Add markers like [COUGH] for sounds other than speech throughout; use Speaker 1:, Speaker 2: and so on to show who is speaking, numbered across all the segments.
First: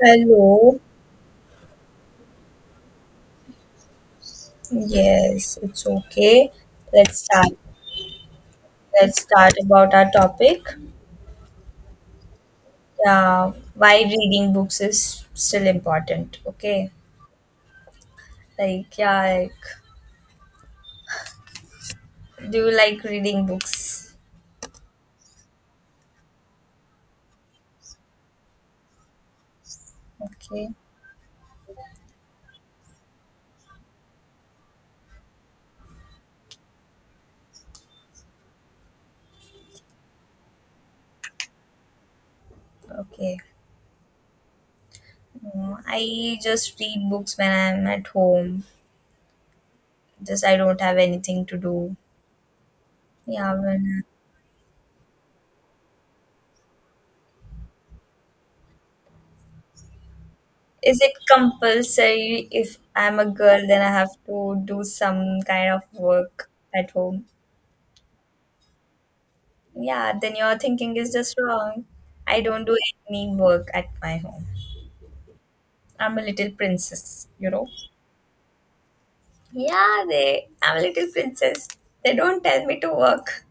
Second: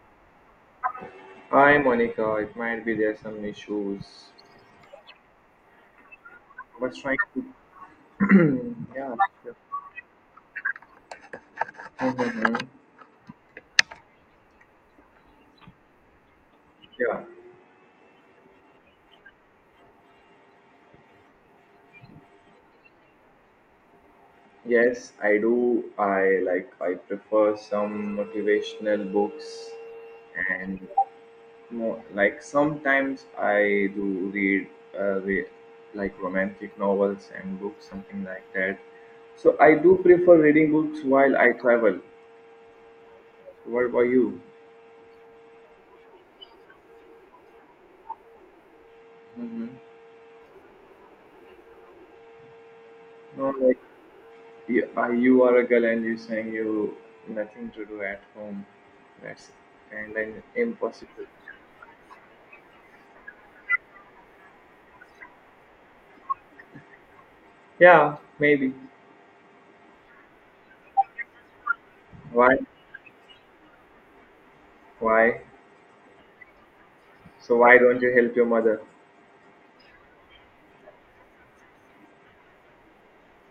Speaker 1: Hello.
Speaker 2: Hi Monica, it might be there's some issues.
Speaker 1: Yes, it's okay.
Speaker 2: I was trying
Speaker 1: Let's start.
Speaker 2: to [CLEARS THROAT] yeah.
Speaker 1: Let's start about our topic.
Speaker 2: Mhm.
Speaker 1: Yeah, why reading books is still important. Okay.
Speaker 2: Yeah.
Speaker 1: Like yeah, like do you like reading books?
Speaker 2: Yes, I do. I prefer some motivational books
Speaker 1: Okay.
Speaker 2: and more, like sometimes I do read read like romantic novels and books, something like that. So I do prefer reading books while I travel.
Speaker 1: Okay.
Speaker 2: What about you?
Speaker 1: Mm, I just read books when I'm at home.
Speaker 2: Hmm.
Speaker 1: Just I don't have anything to do.
Speaker 2: No,
Speaker 1: Yeah,
Speaker 2: like,
Speaker 1: when
Speaker 2: you, you are a girl and you saying you nothing to do at home. That's kind of
Speaker 1: is it
Speaker 2: impossible.
Speaker 1: compulsory if I'm a girl then I have to do some kind of work at home?
Speaker 2: Yeah, maybe.
Speaker 1: Yeah, then your thinking is just wrong. I
Speaker 2: Why?
Speaker 1: don't do any work at my home.
Speaker 2: Why?
Speaker 1: I'm a little princess, you
Speaker 2: So
Speaker 1: know.
Speaker 2: why don't you help your mother?
Speaker 1: Yeah, they. I'm a little princess. They don't tell me to work.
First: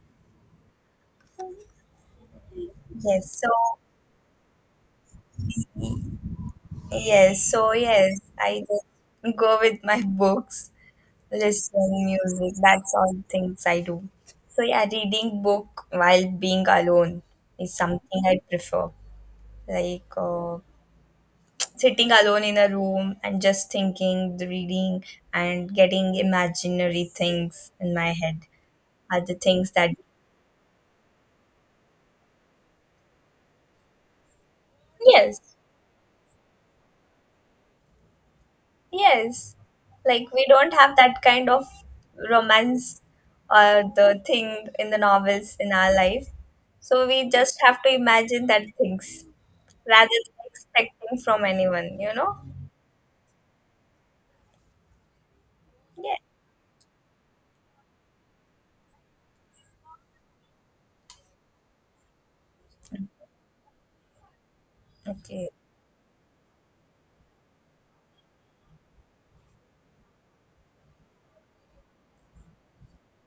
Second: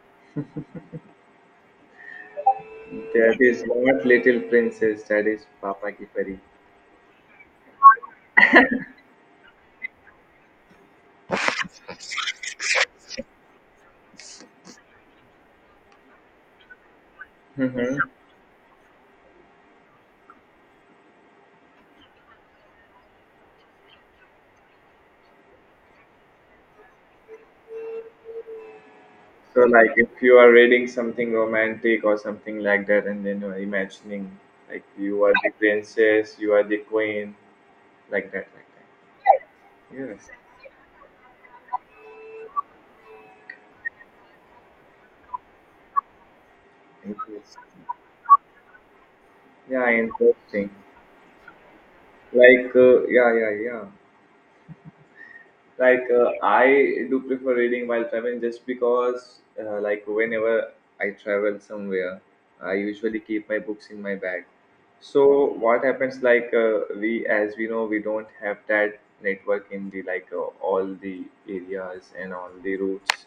Speaker 2: That
Speaker 1: Yes, so
Speaker 2: is not little princess. That is Papa ki pari.
Speaker 1: yes, so yes, I just go with my books, listen music. That's all things I do. So yeah, reading book while being alone is
Speaker 2: Hmm.
Speaker 1: something I prefer. Like uh, Sitting alone in a room and just thinking, reading, and getting imaginary things in my head are the
Speaker 2: So
Speaker 1: things that,
Speaker 2: like if you are reading something romantic or something like that, and then you are imagining like you are the
Speaker 1: yes,
Speaker 2: princess, you are the queen, like that, like that.
Speaker 1: yes.
Speaker 2: Yes.
Speaker 1: Like, we don't have that kind of romance or the thing in the novels in our life. So we just have
Speaker 2: Interesting.
Speaker 1: to imagine that things
Speaker 2: Yeah,
Speaker 1: rather than
Speaker 2: interesting.
Speaker 1: expecting from anyone, you know?
Speaker 2: Like, yeah. Like,
Speaker 1: Yeah.
Speaker 2: I do prefer reading while traveling just because, like, whenever I travel somewhere, I usually keep my books in my bag.
Speaker 1: Okay.
Speaker 2: So what happens, like, as we know, we don't have that network in the, like, all the areas and all the routes.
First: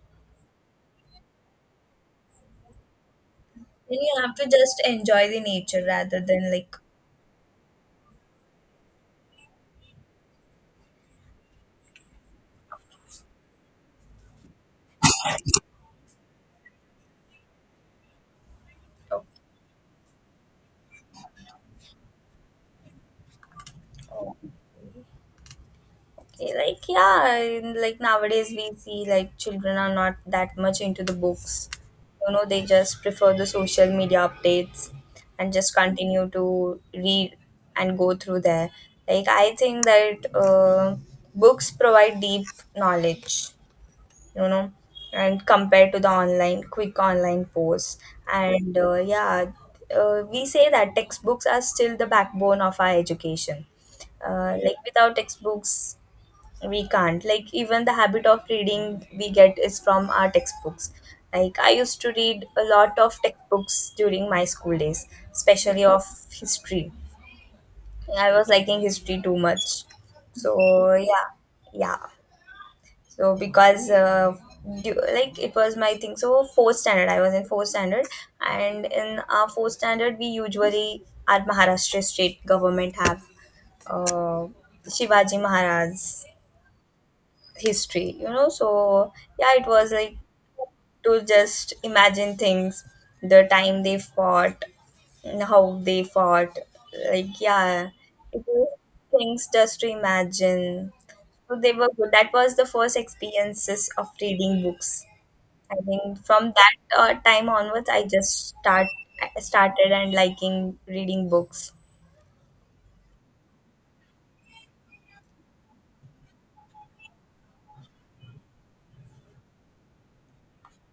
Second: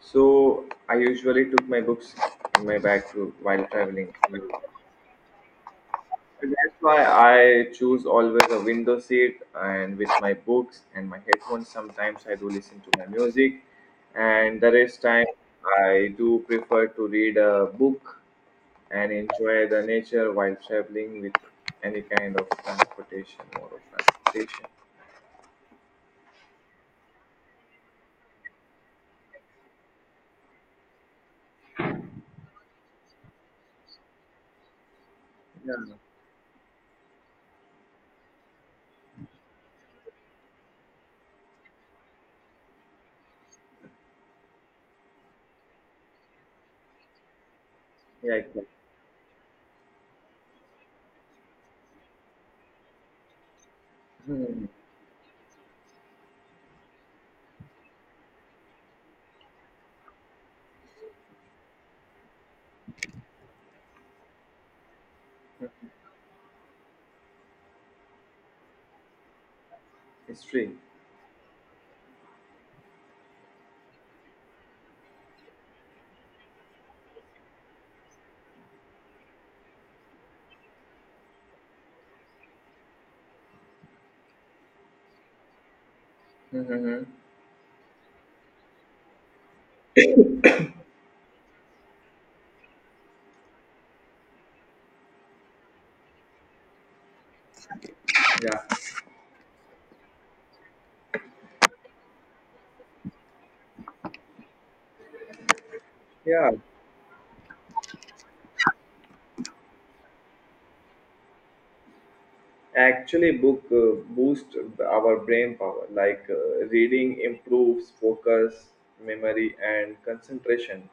Speaker 2: So I usually took my books in my bag, while
Speaker 1: Then
Speaker 2: traveling.
Speaker 1: you have to just enjoy the nature rather than
Speaker 2: That's why I choose always a window seat and with my books and my headphones. Sometimes I do listen to my music, and the rest time I do prefer to read a book and enjoy the nature while traveling with any kind of transportation mode of transportation.
Speaker 1: like yeah and, like nowadays we see like children are not that much into the books, you know, they just prefer the social media updates and just
Speaker 2: Yeah,
Speaker 1: continue to read and go through there. Like I think that books provide deep knowledge, you know, and compared to the online quick online posts.
Speaker 2: yeah, exactly.
Speaker 1: And yeah, we say that textbooks are still the backbone of our education.
Speaker 2: Hmm.
Speaker 1: Like without textbooks we can't, like even the habit of reading we get is from our textbooks. Like I used to read a lot of textbooks during my school days, especially of history. I was liking history too much. So
Speaker 2: History.
Speaker 1: yeah, yeah. So because like it was my thing, so fourth standard, I was in fourth standard, and in our fourth standard, we usually our Maharashtra state government have uh, Shivaji Maharaj
Speaker 2: Mm-hmm.
Speaker 1: history, you know. So yeah, it was like to just imagine things, the time they fought and how they fought. Like yeah, it
Speaker 2: Yeah,
Speaker 1: was things just to imagine. So they were good. That was the first experiences of reading books. I think
Speaker 2: yeah.
Speaker 1: from that time onwards I just start. I started and liking reading books.
Speaker 2: Actually, book boost our brain power. Like reading improves focus, memory, and concentration,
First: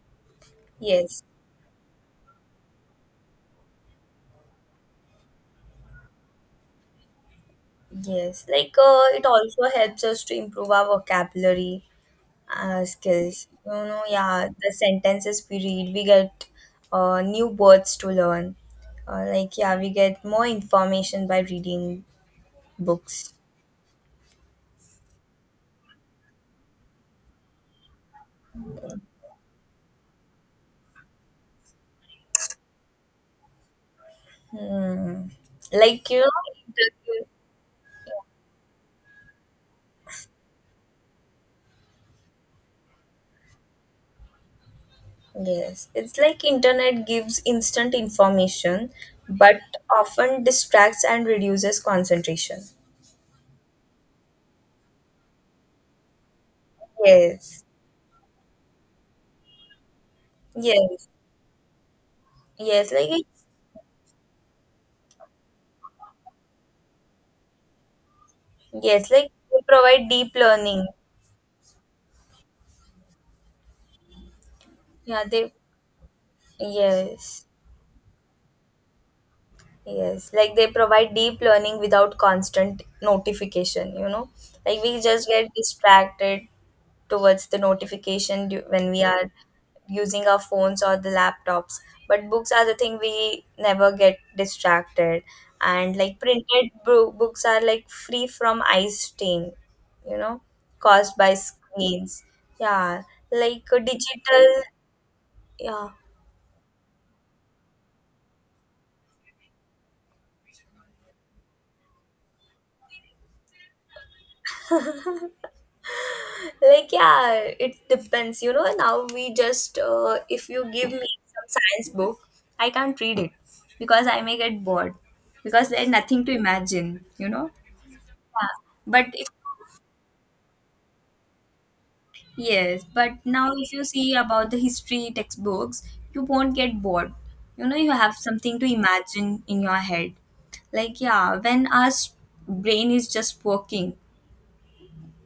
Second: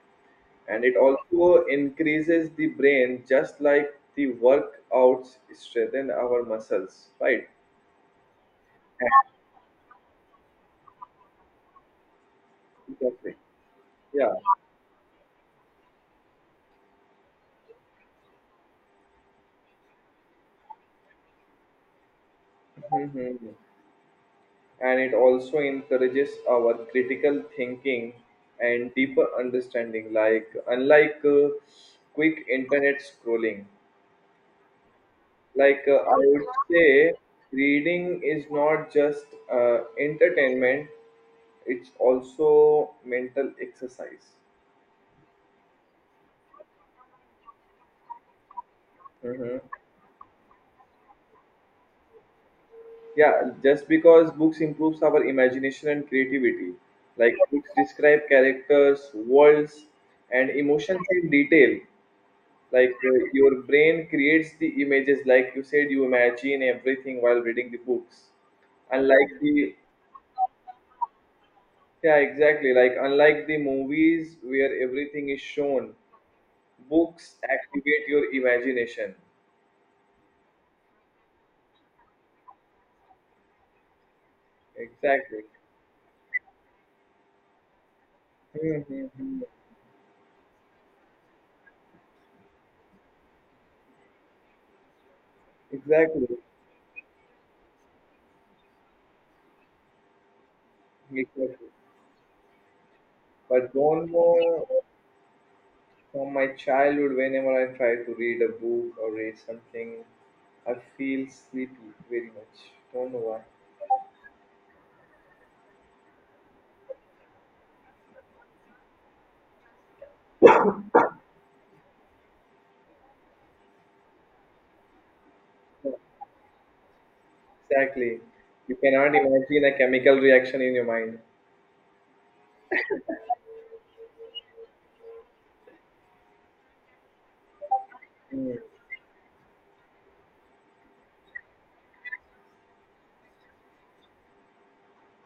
Speaker 2: and it
Speaker 1: Yes,
Speaker 2: also increases the brain. Just like the workouts strengthen our muscles, right?
Speaker 1: yes. It also helps us to improve our vocabulary
Speaker 2: Exactly.
Speaker 1: skills. You know,
Speaker 2: Yeah.
Speaker 1: yeah, the sentences we read, we get new words to learn. Like, yeah, we get more information by reading books.
Speaker 2: Mhm. And it also encourages our critical thinking and deeper understanding, like unlike quick internet scrolling. Like
Speaker 1: Like,
Speaker 2: I
Speaker 1: you know,
Speaker 2: would say
Speaker 1: internet-
Speaker 2: reading is not just entertainment, it's also mental exercise.
Speaker 1: yes, it's like internet gives instant information, but
Speaker 2: Mhm.
Speaker 1: often distracts and reduces concentration.
Speaker 2: Yeah, just because books improves our imagination and creativity. Like
Speaker 1: Yes,
Speaker 2: books describe characters, worlds, and
Speaker 1: yes,
Speaker 2: emotions in detail.
Speaker 1: yes,
Speaker 2: Like your brain creates the images, like you said, you imagine everything while reading the books,
Speaker 1: yes,
Speaker 2: unlike
Speaker 1: like
Speaker 2: the...
Speaker 1: they provide deep learning.
Speaker 2: Yeah, exactly. Like, unlike the movies where
Speaker 1: Yeah,
Speaker 2: everything is
Speaker 1: they,
Speaker 2: shown, books
Speaker 1: yes.
Speaker 2: activate your imagination.
Speaker 1: Yes, like they provide deep learning without constant notification, you know. Like we just
Speaker 2: Exactly.
Speaker 1: get distracted towards the notification
Speaker 2: Hmm,
Speaker 1: when we
Speaker 2: hmm,
Speaker 1: are
Speaker 2: hmm.
Speaker 1: using our phones or the laptops. But books are the thing we never get distracted. And like
Speaker 2: Exactly.
Speaker 1: books are like free from eye stain, you know, caused by
Speaker 2: Exactly.
Speaker 1: screens. Yeah, like
Speaker 2: But
Speaker 1: a
Speaker 2: don't
Speaker 1: digital,
Speaker 2: know,
Speaker 1: yeah,
Speaker 2: from my childhood, whenever I try to read a book or read something, I feel sleepy very much. Don't know why.
Speaker 1: like yeah, it depends, you know. Now we just if you give me some science book, I can't read it because I may get bored, because there's nothing to imagine, you know.
Speaker 2: Exactly.
Speaker 1: Yeah.
Speaker 2: You
Speaker 1: but
Speaker 2: cannot
Speaker 1: if,
Speaker 2: imagine a chemical reaction in your mind.
Speaker 1: yes, but now if you see about the history textbooks, you won't get bored, you know. You have
Speaker 2: Mm-hmm.
Speaker 1: something to imagine in your head. Like yeah, when our brain is just working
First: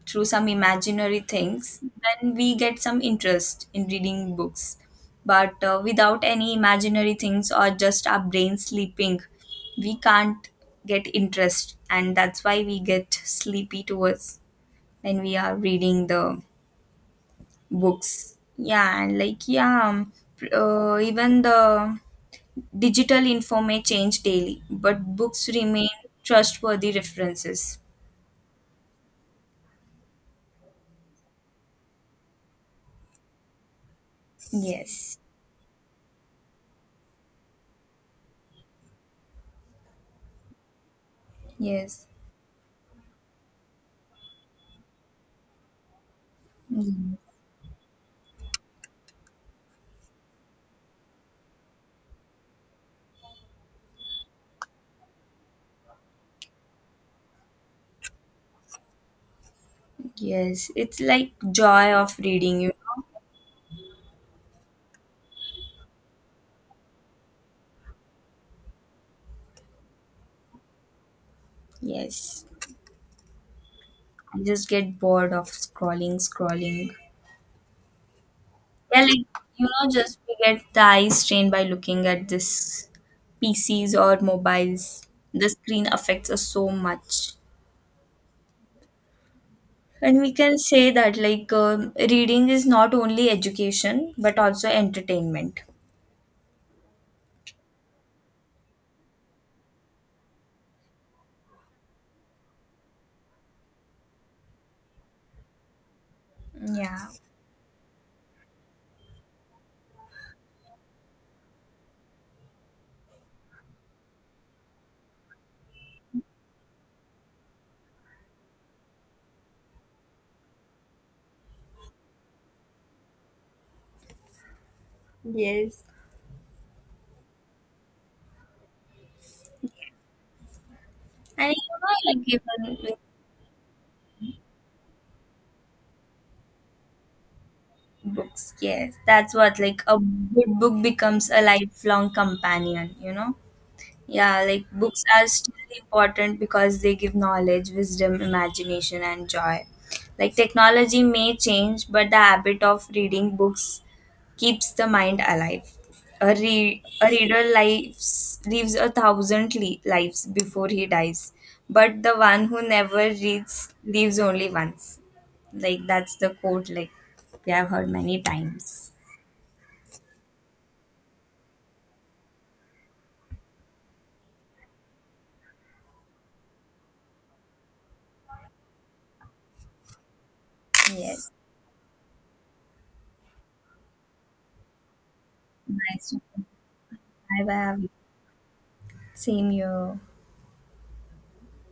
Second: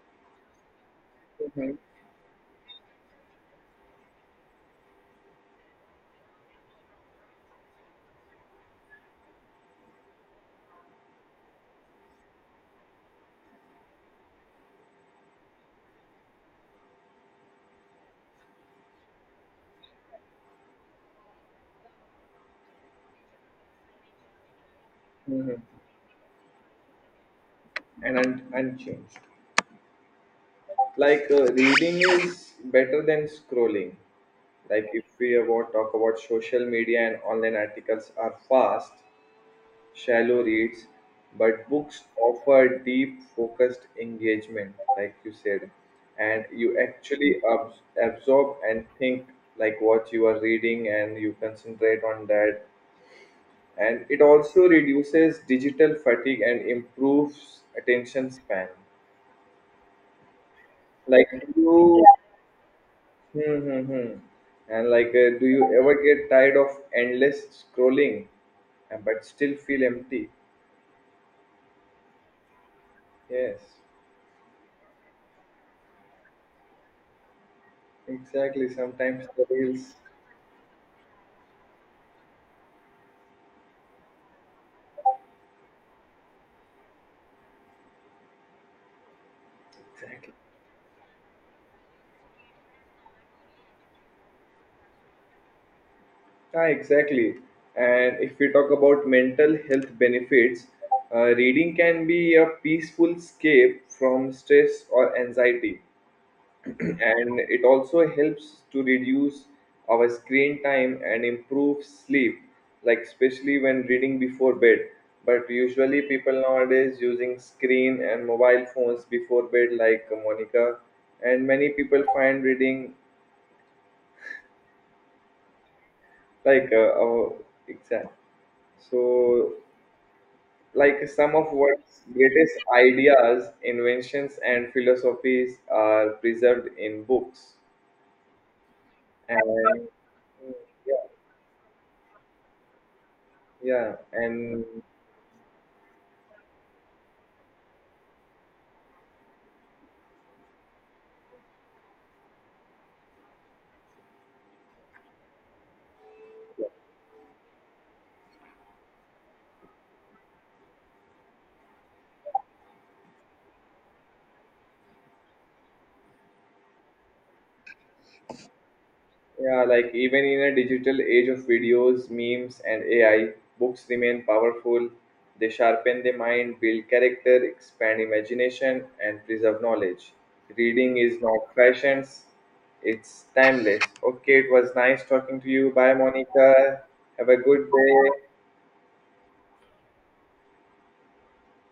Speaker 1: through some imaginary things, then we get some interest in reading books. But without any imaginary things or just our brain sleeping, we can't get interest, and that's why we get sleepy towards when we are reading the books. Yeah, and even the digital info may change daily, but books
Speaker 2: Mm-hmm.
Speaker 1: remain trustworthy references.
Speaker 2: And unchanged. Like reading is better than scrolling. Like if
Speaker 1: Yes,
Speaker 2: we about talk about social media and online articles are fast, shallow reads, but books
Speaker 1: yes.
Speaker 2: offer deep focused engagement, like you said, and you
Speaker 1: Mm-hmm.
Speaker 2: actually absorb and think like what you are reading, and you concentrate on that, and it also reduces digital fatigue and improves attention span.
Speaker 1: Yes, it's
Speaker 2: Like
Speaker 1: like
Speaker 2: do
Speaker 1: joy
Speaker 2: you
Speaker 1: of reading, you know.
Speaker 2: Hmm, hmm, hmm. And like, do you ever get tired of endless scrolling, and but still feel empty?
Speaker 1: Yes,
Speaker 2: Yes,
Speaker 1: I just get bored of scrolling, scrolling.
Speaker 2: exactly.
Speaker 1: Yeah,
Speaker 2: Sometimes
Speaker 1: like
Speaker 2: the
Speaker 1: you know,
Speaker 2: reels.
Speaker 1: just we get the eyes strained by looking at this PCs or mobiles. The screen affects us so much, and we
Speaker 2: Exactly.
Speaker 1: can say that reading is not only education but also entertainment.
Speaker 2: Ah, exactly. And if we talk about mental health benefits, reading can be a peaceful escape from stress or anxiety.
Speaker 1: Yeah.
Speaker 2: And it also helps to reduce our screen time and improve sleep, like especially when reading before bed, but usually people nowadays using screen and mobile phones before bed, like Monica, and many people find reading
Speaker 1: Yes.
Speaker 2: like oh, exact so like some of
Speaker 1: And you
Speaker 2: what's
Speaker 1: know, like
Speaker 2: greatest
Speaker 1: even
Speaker 2: ideas, inventions, and philosophies are preserved in books
Speaker 1: books, yes, that's what, like
Speaker 2: and
Speaker 1: a good book
Speaker 2: yeah,
Speaker 1: becomes a lifelong companion, you know.
Speaker 2: yeah,
Speaker 1: Yeah, like
Speaker 2: and
Speaker 1: books are still important because they give knowledge, wisdom, imagination, and joy. Like technology may change, but the habit of reading books keeps the mind alive. A reader lives, lives a thousand lives before he dies, but the one who never reads lives only once. Like that's the quote. Like we have heard many times.
Speaker 2: yeah, like even in a digital age of videos, memes, and AI, books remain powerful. They sharpen the mind, build character, expand imagination, and preserve knowledge. Reading is
Speaker 1: Yes,
Speaker 2: not fashions, it's timeless. Okay, it was nice talking to you. Bye,
Speaker 1: nice.
Speaker 2: Monica. Have a
Speaker 1: Bye
Speaker 2: good
Speaker 1: bye.
Speaker 2: day.
Speaker 1: Same here.